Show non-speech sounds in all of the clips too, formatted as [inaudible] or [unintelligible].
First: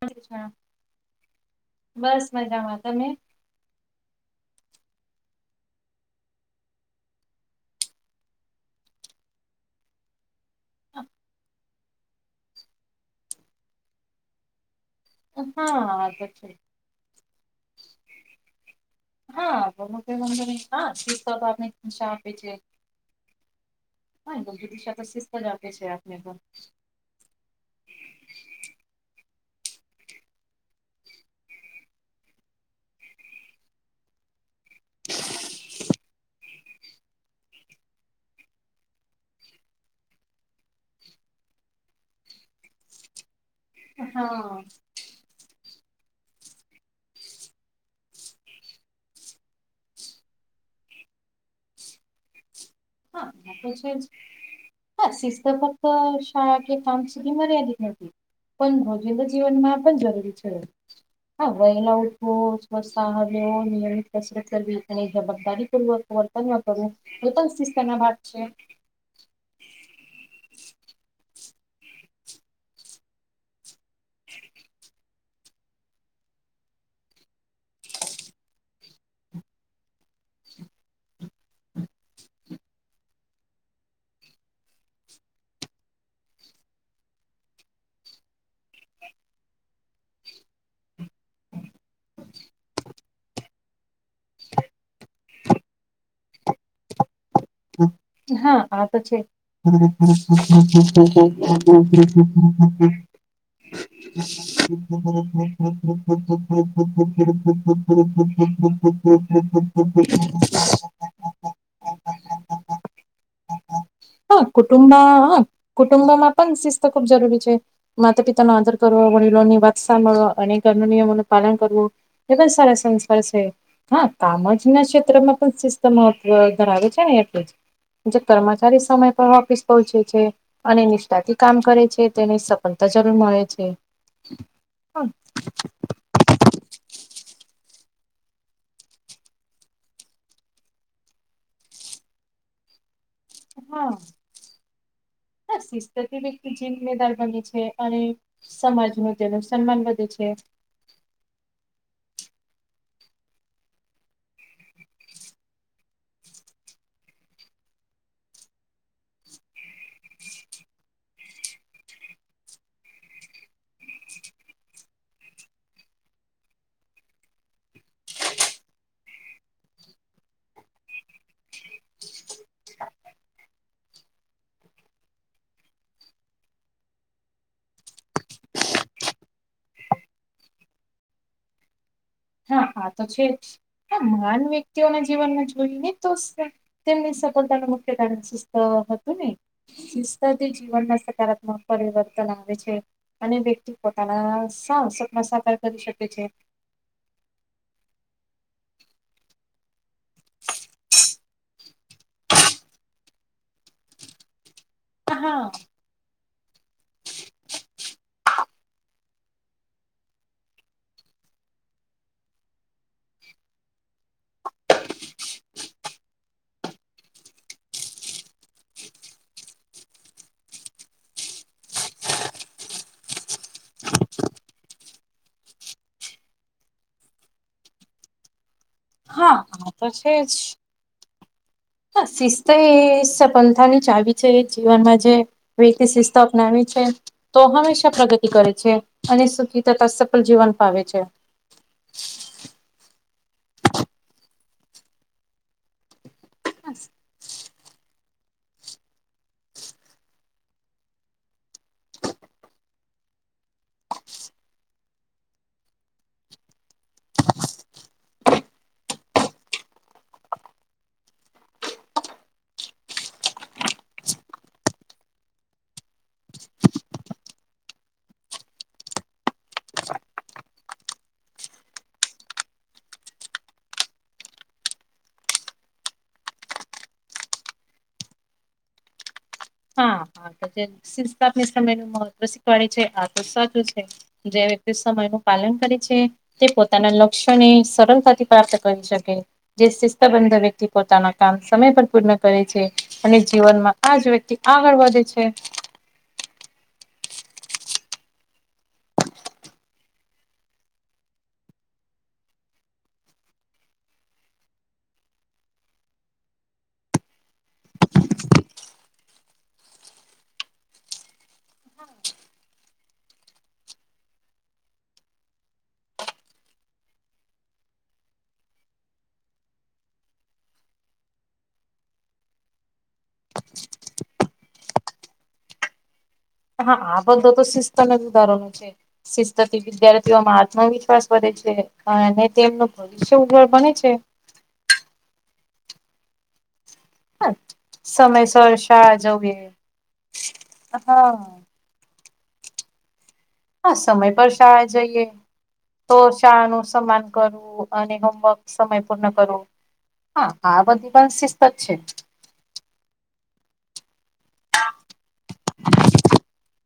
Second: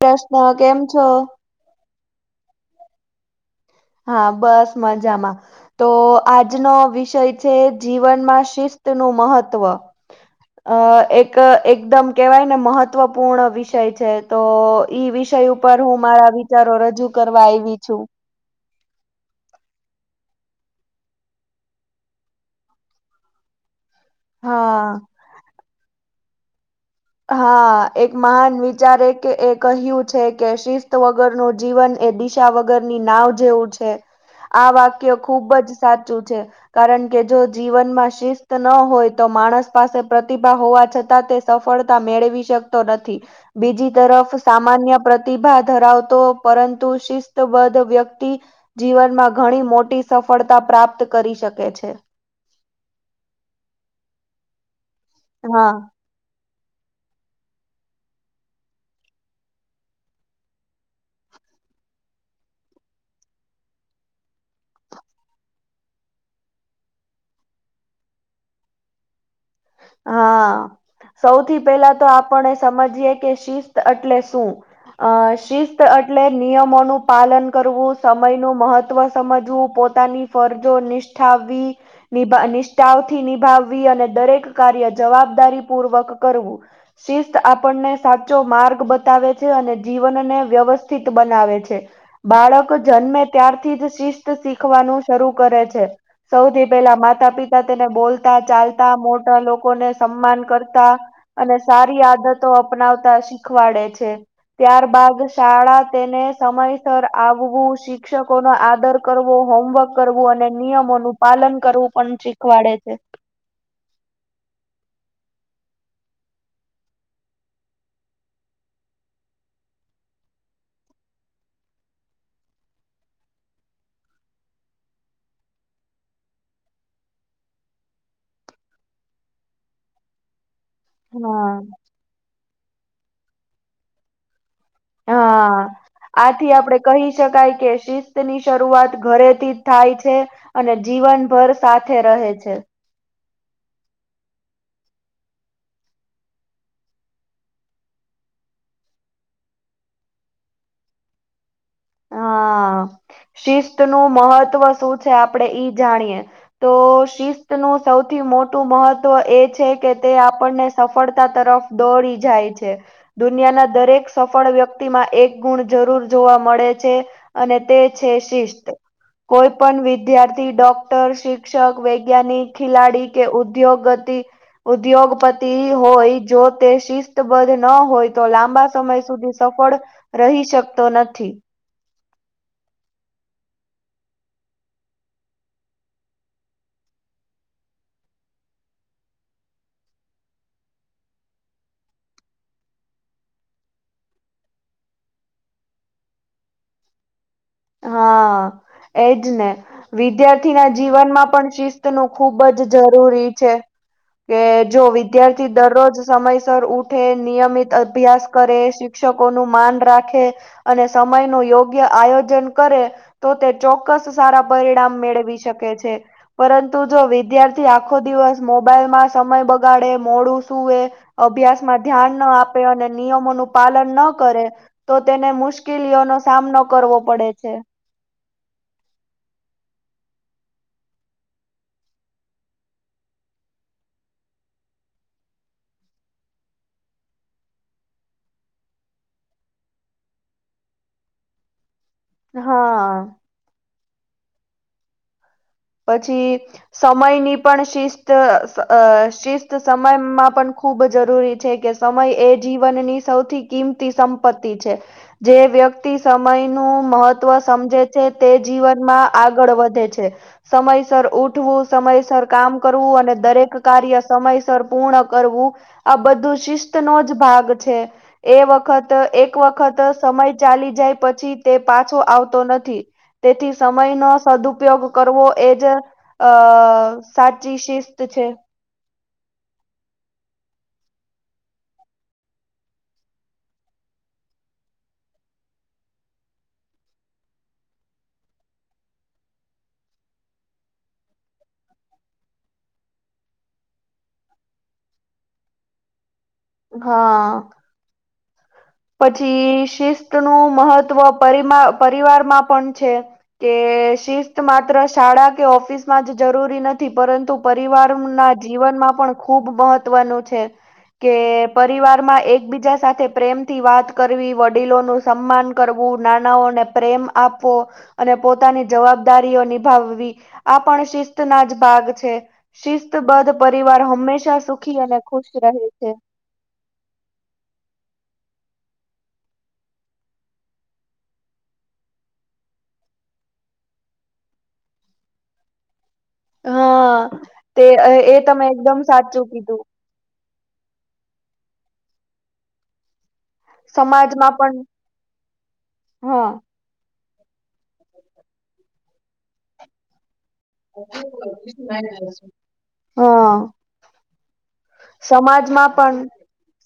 પ્રશ્ન, કેમ છો? બસ, મજામાં તમે? હા, બસ મજામાં. તો આજનો વિષય છે, જીવનમાં શિસ્તનું મહત્વ. અ એક-એકદમ કેવાયને મહત્વપૂર્ણ વિષય છે તો ઈ વિષય ઉપર હું હા તો મારા છે વિચારો રજૂ કરવા આઈવી છું. હા, [unintelligible] આપને દિશા આપે છે. હા, ગમે [unintelligible] શિસ્ત જ આપે છે, આપને પણ. હા, એક મહાન વિચારે કે એ કહ્યું છે કે, શિસ્ત વગરનું જીવન એ દી ચા વગરની નાવ જેવું છે, આ વાક્ય ખુબ જ સાચું છે. કારણ કે, જો જીવનમાં શિસ્ત ન હોય તો માણસ પાસે પ્રતિભા હોવા છતાં તે સફળ તા મેળવી શકતો નથી. બીજી તરફ હા સામાન્ય પ્રતિભા ધરાવતો પરંતુ શિસ્તબદ્ધ વ્યક્તિ જીવનમાં ઘણી મોટી સફળતા પ્રાપ્ત કરી શકે છે. હા, એ તો છે જ. હા, શિસ્ત હા. ફક્ત [unintelligible] કે કામ સુધી મર્યાદિત નથી, પણ [unintelligible] જીવનમાં પણ જરૂરી છે. હન વહેલા ઉઠવો, સ્વસ્થ આહાર લેવો, નિયમિત કસરત કરવી અને [unintelligible] પૂર્વક વર્તન ન કરવુ એ પણ શિસ્તના ભાગ છે. હા. સૌથી પહેલા તો આપણે સમજીયે કે શિસ્ત એટલે શું? અ શિસ્ત એટલે નિયમોનું પાલન કરવું, સમયનું મહત્વ સમજવું, પો પોતાની ફરજો નિષ્ઠાવી, નિભા નિષ્ઠાવથી નિભાવવી અને દરેક કાર્ય જવાબદારી પૂર્વક કરવું. શિસ્ત આપડને સાચો માર્ગ બતાવે છે અને જીવનને વ્યવસ્થિત બનાવે છે. બાળક જન્મે ત્યારથી જ શિસ્ત શીખવાનું શરૂ કરે છે. સૌથી પેલા માતા-પિતા તેને બોલતા, હા આ ચાલતા, તો છે મો લોકોને સમ્માન કરતા અને સારી આદતો અપનાવતા શી ખવાડે છે, ત્યાર બાદ શાળા તેને સમયસર આવવું શિક્ષકોનો આદર કરવો, હોમવર્ક કરવુ અને નિયમોનું પાલન કરવું પણ શીખવાડે છે. હઅ, કુટુંબમાં હઅ કુટુંબમમાં પણ શિસ્ત ખૂબ જરૂરી છે. માતા-પિતાનો આદર કરવો, વડીલોની વાત સાંભળવા અને ઘરના નિયમોનું પાલન કરવું. એ પણ સારા સંસ્કાર છે. હઅ, કામજના ક્ષેત્રમાં પણ શિસ્ત મહત્વ ધરાવે છે ને એટલે જ. જે કરમાં જ [unintelligible] સમય પર ઓફિસ પહોંચે છે, અને નિષ્ઠાથી હા કામ કરે છે તેને સ પણ [unintelligible] મળે છે. અહ હા આથી આપડે કહી શકાય કે શિસ્તની શરૂઆત ઘરેથી જ થાય છે અને જીવનભર સાથે રહે છે. હઅ. ના શિસ્ત થી વ્યકતિ, જિમ્મેદાર બની છે, અને સમાજ નું તેનું સન્માન વધુ છે. હા, શિસ્ત નું મહત્વ શું છે? આપડે ઈ જાણીએ. તો શિસ્તનું સૌથી મોટું મહત્ત્વ એ છે કે, તે આપણને સફળતા તરફ દોડી જાય છે. દુનિયાના દરેક સફળ વ્યક્તિમાં એક ગુણ જરૂર જોવા મળે છે. અને તે છે, શિસ્ત. કોઈ પણ વિદ્યાર્થી, ડોક્ટર, શિક્ષક, વૈજ્ઞાનિક, ખેલાડી કે ઉદ્યોગતિ ઉદ્યોગપતિ હોય, જો તે શિસ્તબદ્ધ ન હોય, તો લાંબા સમય સુધી સફળ રહી શકતો નથી. હા, આ તો છે જ, આ મહાન વ્યક્તિઓના જીવનમાં જોઈને તો તેમની સફળતાનું મુખ્ય કારણ સિસ્થ હતું ને?. શિસ્તથી જીવનમાં સકારાત્મક પરિવર્તન આવે છે. અને વ્યક્તિ પોતાના સાહસમાં સાકાર કરી શકે છે. હા, એજ ને. વિદ્યાર્થીના જીવનમાં પણ શિસ્ત નું ખુબ જ જરૂરી છે. કે, જો હા વિદ્યાર્થી દરરોજ સમયસર ઉઠે, નિયમિત અભ્યાસ કરે, શિક્ષકોનું માન રાખે અને સમય નું યોગ્ય આયોજન કરે તો, તે ચોક્કસ સારા પરિણામ મેળવી શકે છે. પરંતુ જો વિદ્યાર્થી આખો દિવસ મોબાઈલમાં સમય બગાડે, મોડું સુૂવે અભ્યાસમાં ધ્યાન ના આપે, અને નિયમોનું પાલન ના કરે, તો તેને મુશ્કેલીઓ નો સામનો કરવો પડે છે. હા, આ તો છે જ. હ, શિસ્ત એ સફલતાની ચાવી છે, જીવનમાં જે [inaudible] શિસ્ત અપનાવે છે. તો હંમેશા પ્રગતિ કરે છે, અને સુખી તથા સફળ જીવન ફાવે છે. હા. પછી સમયની પણ શિસ્ત શિસ્ત સમયમાં પણ ખૂબ જરૂરી છે કે સમય એ જીવનની સૌથી કિંમતી સંપત્તિ છે. જે વ્યક્તિ સમયનું મહત્વ સમજે છે, તે જીવનમાં આગળ વધે છે. સમયસર ઉઠવું, સમયસર કામ કરવું, અને દરેક કાર્ય સમયસર પૂર્ણ કરવું. આ બધું શિસ્ત નો જ ભાગ છે. એ વખત એક વખત સમય ચાલી જાય, પછી તે પાછો આવતો નથી. તેથી સમય નો સદુપયોગ કરવો એજ અ, સાચી શિસ્ત છે. હા, હા. તો જે શિક્ષણ સમય નુ મહત્વ શીખવાડે છે, આ તો સાચું છે. જે વ્યક્તિ સમય નું પાલન કરે છે તે પોતાના લક્ષ્યને સરળતાથી પ્રાપ્ત કરી શકે. જે શિસ્તબંધ વ્યક્તિ પોતાના કામ સમય પર પૂર્ણ કરે છે, અને જીવનમાં આ જ વ્યક્તિ આગળ વધે છે. હા. પછી શિસ્ત નું મહત્વ પરિમા પરિવારમાં પણ છે. કે શિસ્ત માત્ર શાળા કે, ઓફિસમાં જ જરૂરી નથી, પરંતુ પરિવાર ના જીવનમાં પણ ખૂબ મહત્વનું છે. કે પરિવારમાં એકબીજા સાથે પ્રેમ થી વાત કરવી, વડીલો નું સન્માન કરવું, નાનાઓને પ્રેમ આપવો. અને પોતાની જવાબદારીઓ નિભાવવી, આ પણ શિસ્તના જ ભાગ છે. શિસ્તબદ્ધ પરિવાર હંમેશા સુખી અને ખુશ રહે છે. હા, આ બધું તો સિસ્ટમ સુધારવાનું છે. શિસ્તથી વિદ્યાર્થીઓમાં આત્મવિશ્વાસ વધે છે. અને તેમનું પણ... શુભ ફળ બને છે. હા, હા તે તમે સમયસર એકદમ શાળા સાચું જઈએ કીધું. હા. હા, સમય પર સમાજમાં પણ શાળાએ જઈએ, તો હા શાળાનું સન્માન કરવું. અને હોમવર્ક સમય પર પૂર્ણ કરવું, હા, આ બધી શિસ્ત જ છે. હા, સમાજમાં પણ...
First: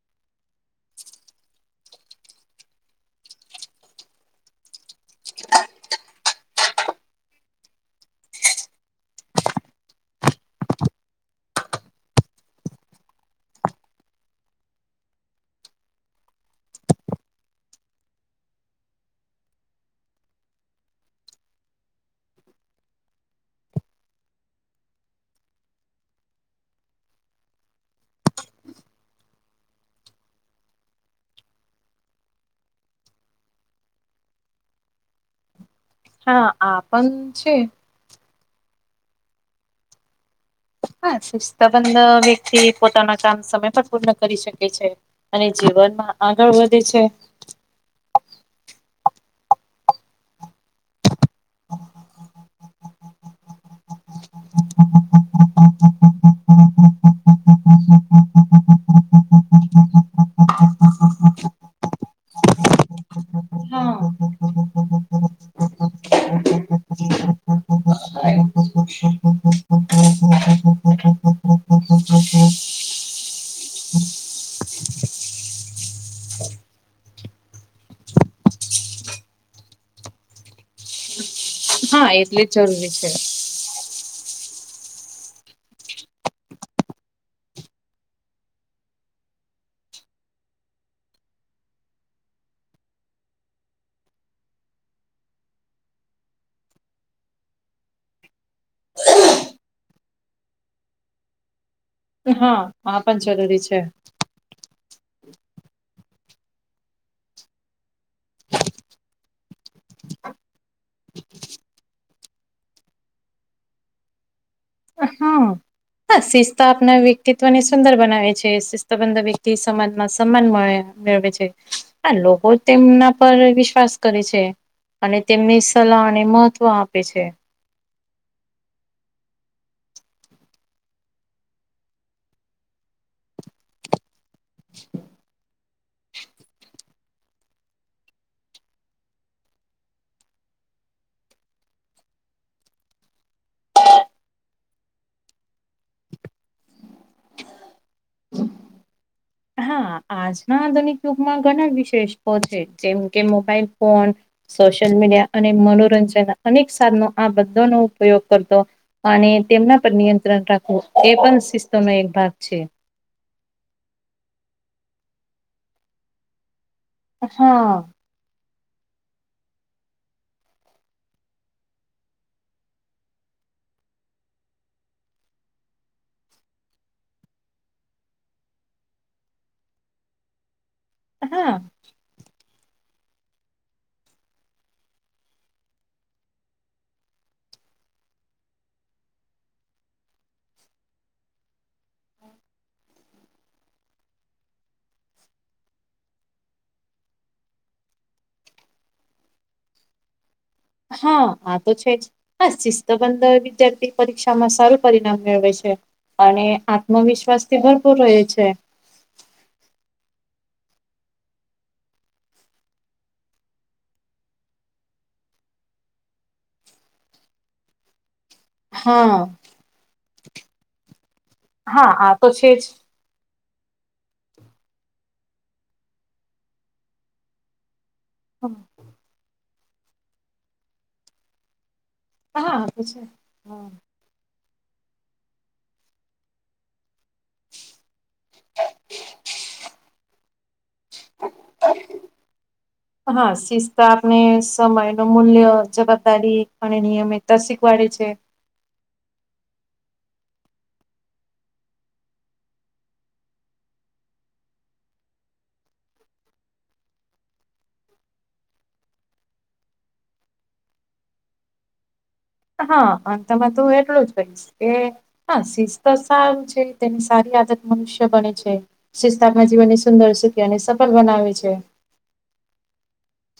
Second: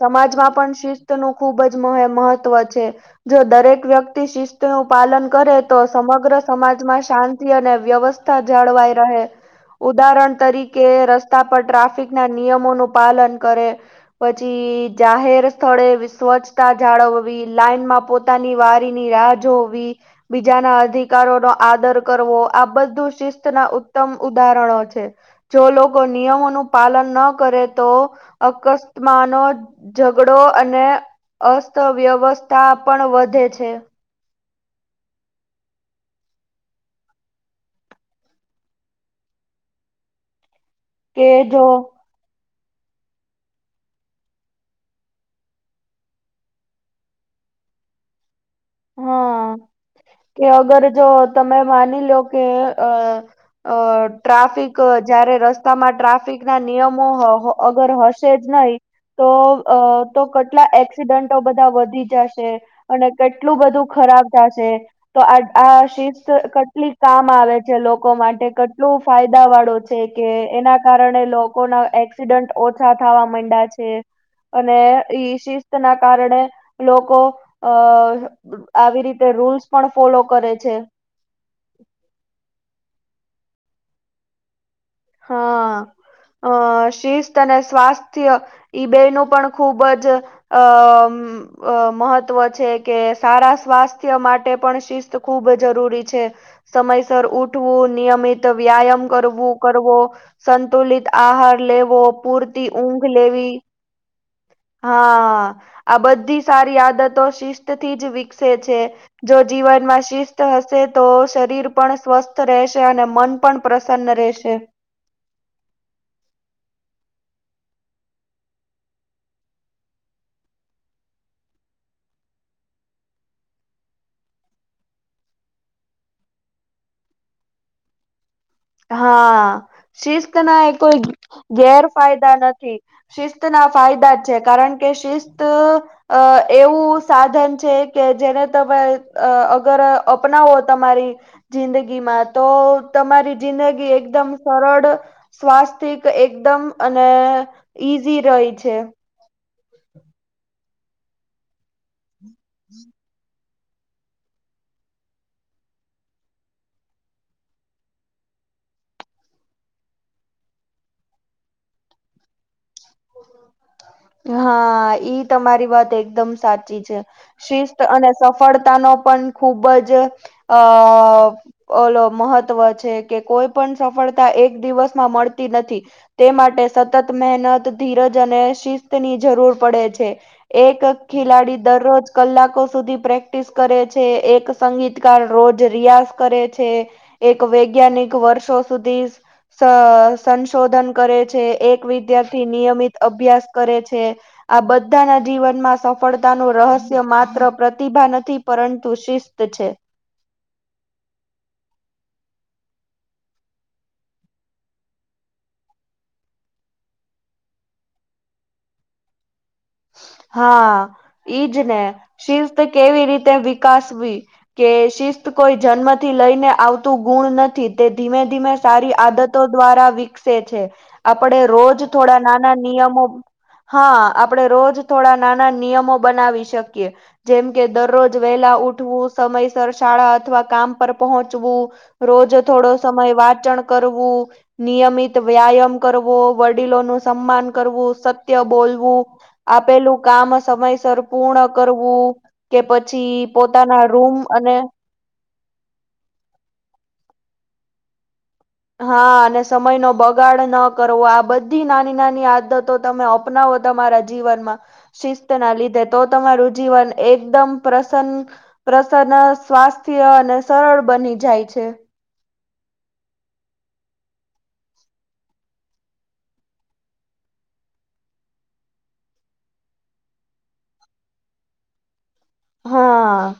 સમાજમાં પણ શિસ્તનું ખૂબ જ મહત્વ છે. જો દરેક વ્યક્તિ શિસ્તનું પાલન કરે તો સમગ્ર સમાજમાં શાંતિ અને વ્યવસ્થા... જળવાઈ રહે. ઉદાહરણ તરીકે, રસ્તા પર ટ્રાફિકના નિયમોનું પાલન કરે. પછી જાહેર સ્થળે સ્વચ્છતા જાળવવી, લાઈનમાં પોતે... પોતાની વારીની રાહ જોવી. બીજાના અધિકારોનો આદર કરવો, આ બધું... શિસ્ત ના, ઉત્તમ ઉદાહરણો છે. જો લોકો નિયમોનું પાલન ન કરે, તો અકસ્માતો... ઝઘડો અને અસ્ત વ્યવસ્થા પણ વધે છે. હા, આપણ છે. હા, કે જો શિસ્તબદ્ધ... થી પોતાનું કામ સમયસર પૂર્ણ કરી શકે છે, અને જીવનમાં આગળ વધે છે. હા, કે અગર જો તમે માની લો કે... અરે, ટ્રાફિક... જ્યારે રસ્તામાં ટ્રાફિકના નિયમો અગર હશે જ નહીં... તો કેટલા એક્સિડન્ટો બધા વધી જાશે, અને... એટલું બધું ખરાબ થાશે. તો આ શિસ્ત કેટલી કામ આવે છે લોકો માટે, કેટલું ફાયદાવાળું છે. કે એના કારણે લોકોના એક્સિડન્ટ ઓછા થવા માંડ્યા છે. અને એ શિસ્તના કારણે લોકો... આવી રીતે રૂલ્સ પણ ફોલો કરે છે. હા, એટલે જ જરૂરી છે. હા, શિસ્ત અને સ્વાસ્થ્ય... એ બંનેનું પણ ખૂબ જ... અ મહત્વ છે કે સારા સ્વાસ્થ્ય માટે પણ શિસ્ત ખૂબ જરૂરી છે. સમયસર ઊઠવું, નિયમિત વ્યાયામ કરવું. કરવો, સંતુલિત આહાર લેવો, હા પૂરતી આ ઊંઘ પણ લેવી. જરૂરી છે હા અ. આ બધી સારી આદતો શિસ્તથી જ વિકસે છે. જો જીવનમાં શિસ્ત હશે તો શરીર પણ સ્વસ્થ રહેશે અને મન પણ પ્રસન્ન રહેશે. હ. હા. હા, શિસ્ત આપણા વ્યક્તિત્વને સુંદર બનાવે છે. શિસ્તબદ્ધ વ્યક્તિને સમાજમાં સન્માન મળે. મેળવે છે, લોકો તેમના પર વિશ્વાસ કરે છે. અને તેમની સલાહને મહત્વ આપે છે. હા. શિસ્તના કોઈ ગેરફાયદા નથી, શિસ્તના ફાયદા. છે, કારણ કે શિસ્ત એવું સાધન છે કે, જેને તમે અગર અપનાવો, તમારી જિંદગીમાં તો, તમારી જિંદગી એકદમ સરળ. સ્વાસ્થિક એકદમ અને ઈઝી રહી છે. હા, આજના આધુનિક યુગમાં ઘણા વિશેષકો છે, જેમ કે મોબાઈલ ફોન. સોશિયલ મીડિયા અને મનોરંજન અનેક સાધનો આ બધો નો ઉપયોગ કરતો. અને તેમના પર નિયંત્રણ રાખવું એ, પણ શિસ્તનો એક ભાગ છે. હા, ઈ તમારી વાત એકદમ સાચી છે. હા શિસ્ત અને સફળતા નો પણ ખુબ જ અ ઓલો મહત્વ છે કે, કોઈ પણ સફળતા એક દિવસમાં મળતી નથી. તે માટે સતત મહેનત. ધીરજ અને શિસ્ત ની જરૂર પડે છે, એક હા ખેલાડી દરરોજ કલાકો સુધી પ્રેક્ટિસ કરે છે, એક સંગીતકાર રોજ રિયાઝ કરે છે. એક વૈજ્ઞાનિક વર્ષો સુધી. સંશોધન કરે છે, એક વિદ્યાર્થી નિયમિત અભ્યાસ કરે છે. આ બધાના જીવનમાં સફળતા નું રહસ્ય માત્ર પ્રતિભા નથી, પરંતુ શિસ તો છે. હા, આ તો છે જ. હા, શિસ્ત બંધ વિદ્યાર્થી પરીક્ષામાં સારું પરિણામ મેળવે છે. અને આત્મવિશ્વાસથી ભરપૂર રહે છે. હા, ઈજ ને, શિસ્ત કેવી રીતે વિકાસવી. કે શિસ્ત કોઈ જન્મથી લઈને આવતું ગુણ નથી, તે ધીમે-ધીમે સારી હા આદતો દ્વારા વિકસે છે, આપડે રોજ હા આ થોડા તો છે નાના જ નિયમો. હા, આપડે રોજ થોડા નાના નિયમો બનાવી શકીએ. જેમ કે દરરોજ વહેલા ઉઠવું, સમયસર શાળા અથવા કામ પર પહોંચવું. રોજ હા આ થોડો તો છે સમય હા વાચણ કરવું. નિયમિત વ્યાયામ કરવો, વડીલોનું સન્માન કરવું, સત્ય બોલવું. આપેલું કામ સમયસર પૂર્ણ કરવું કે, પછી પોતાના રૂમ અને ન મૂલ્ય જવાબદારી અને નિયમ એ તસિક વાળે છે. હા, અને સમય નો બગાડ ન કરવો, આ બધી નાની-નાની આદતો તમે સપનાવ તમારા જીવનમાં. શિસ્ત ના લીધે તો, તમારું જીવન એકદમ પ્રસન્ન પ્રસન, સ્વાસ્થ્ય અને સરળ બની જાય છે. હા, અંતમાં તું એટલું જ કહીશ કે. હા, શિસ્ત સારું છે, તેની સારી આદત મનુષ્ય બને છે. સિસ્તાકમાં જીવનની સુંદર સુખ અને સફળ બનાવે છે. હા.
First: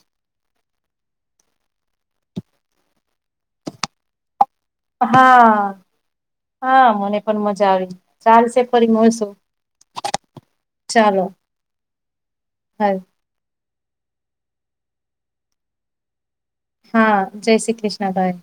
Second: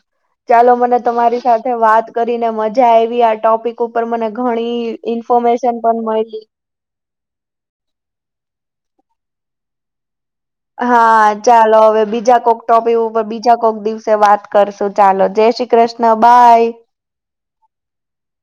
ચાલો મને તમારી સાથે વાત કરીને મજા આરવી આ ટોપિક ઉપર મને ઘણી હા. ઇન્ફોર્મેશન પણ મળી હા મને પણ મજા આવી ચાલશે ફરી મળશું. હા, ચાલો હવે બીજા કોક હા ટોપી ઉપર બીજા કોક દિવસ સે વાત કરશું ચાલો જય શ્રી કૃષ્ણ, બાય. હા, જય શ્રી કૃષ્ણ બાઈ.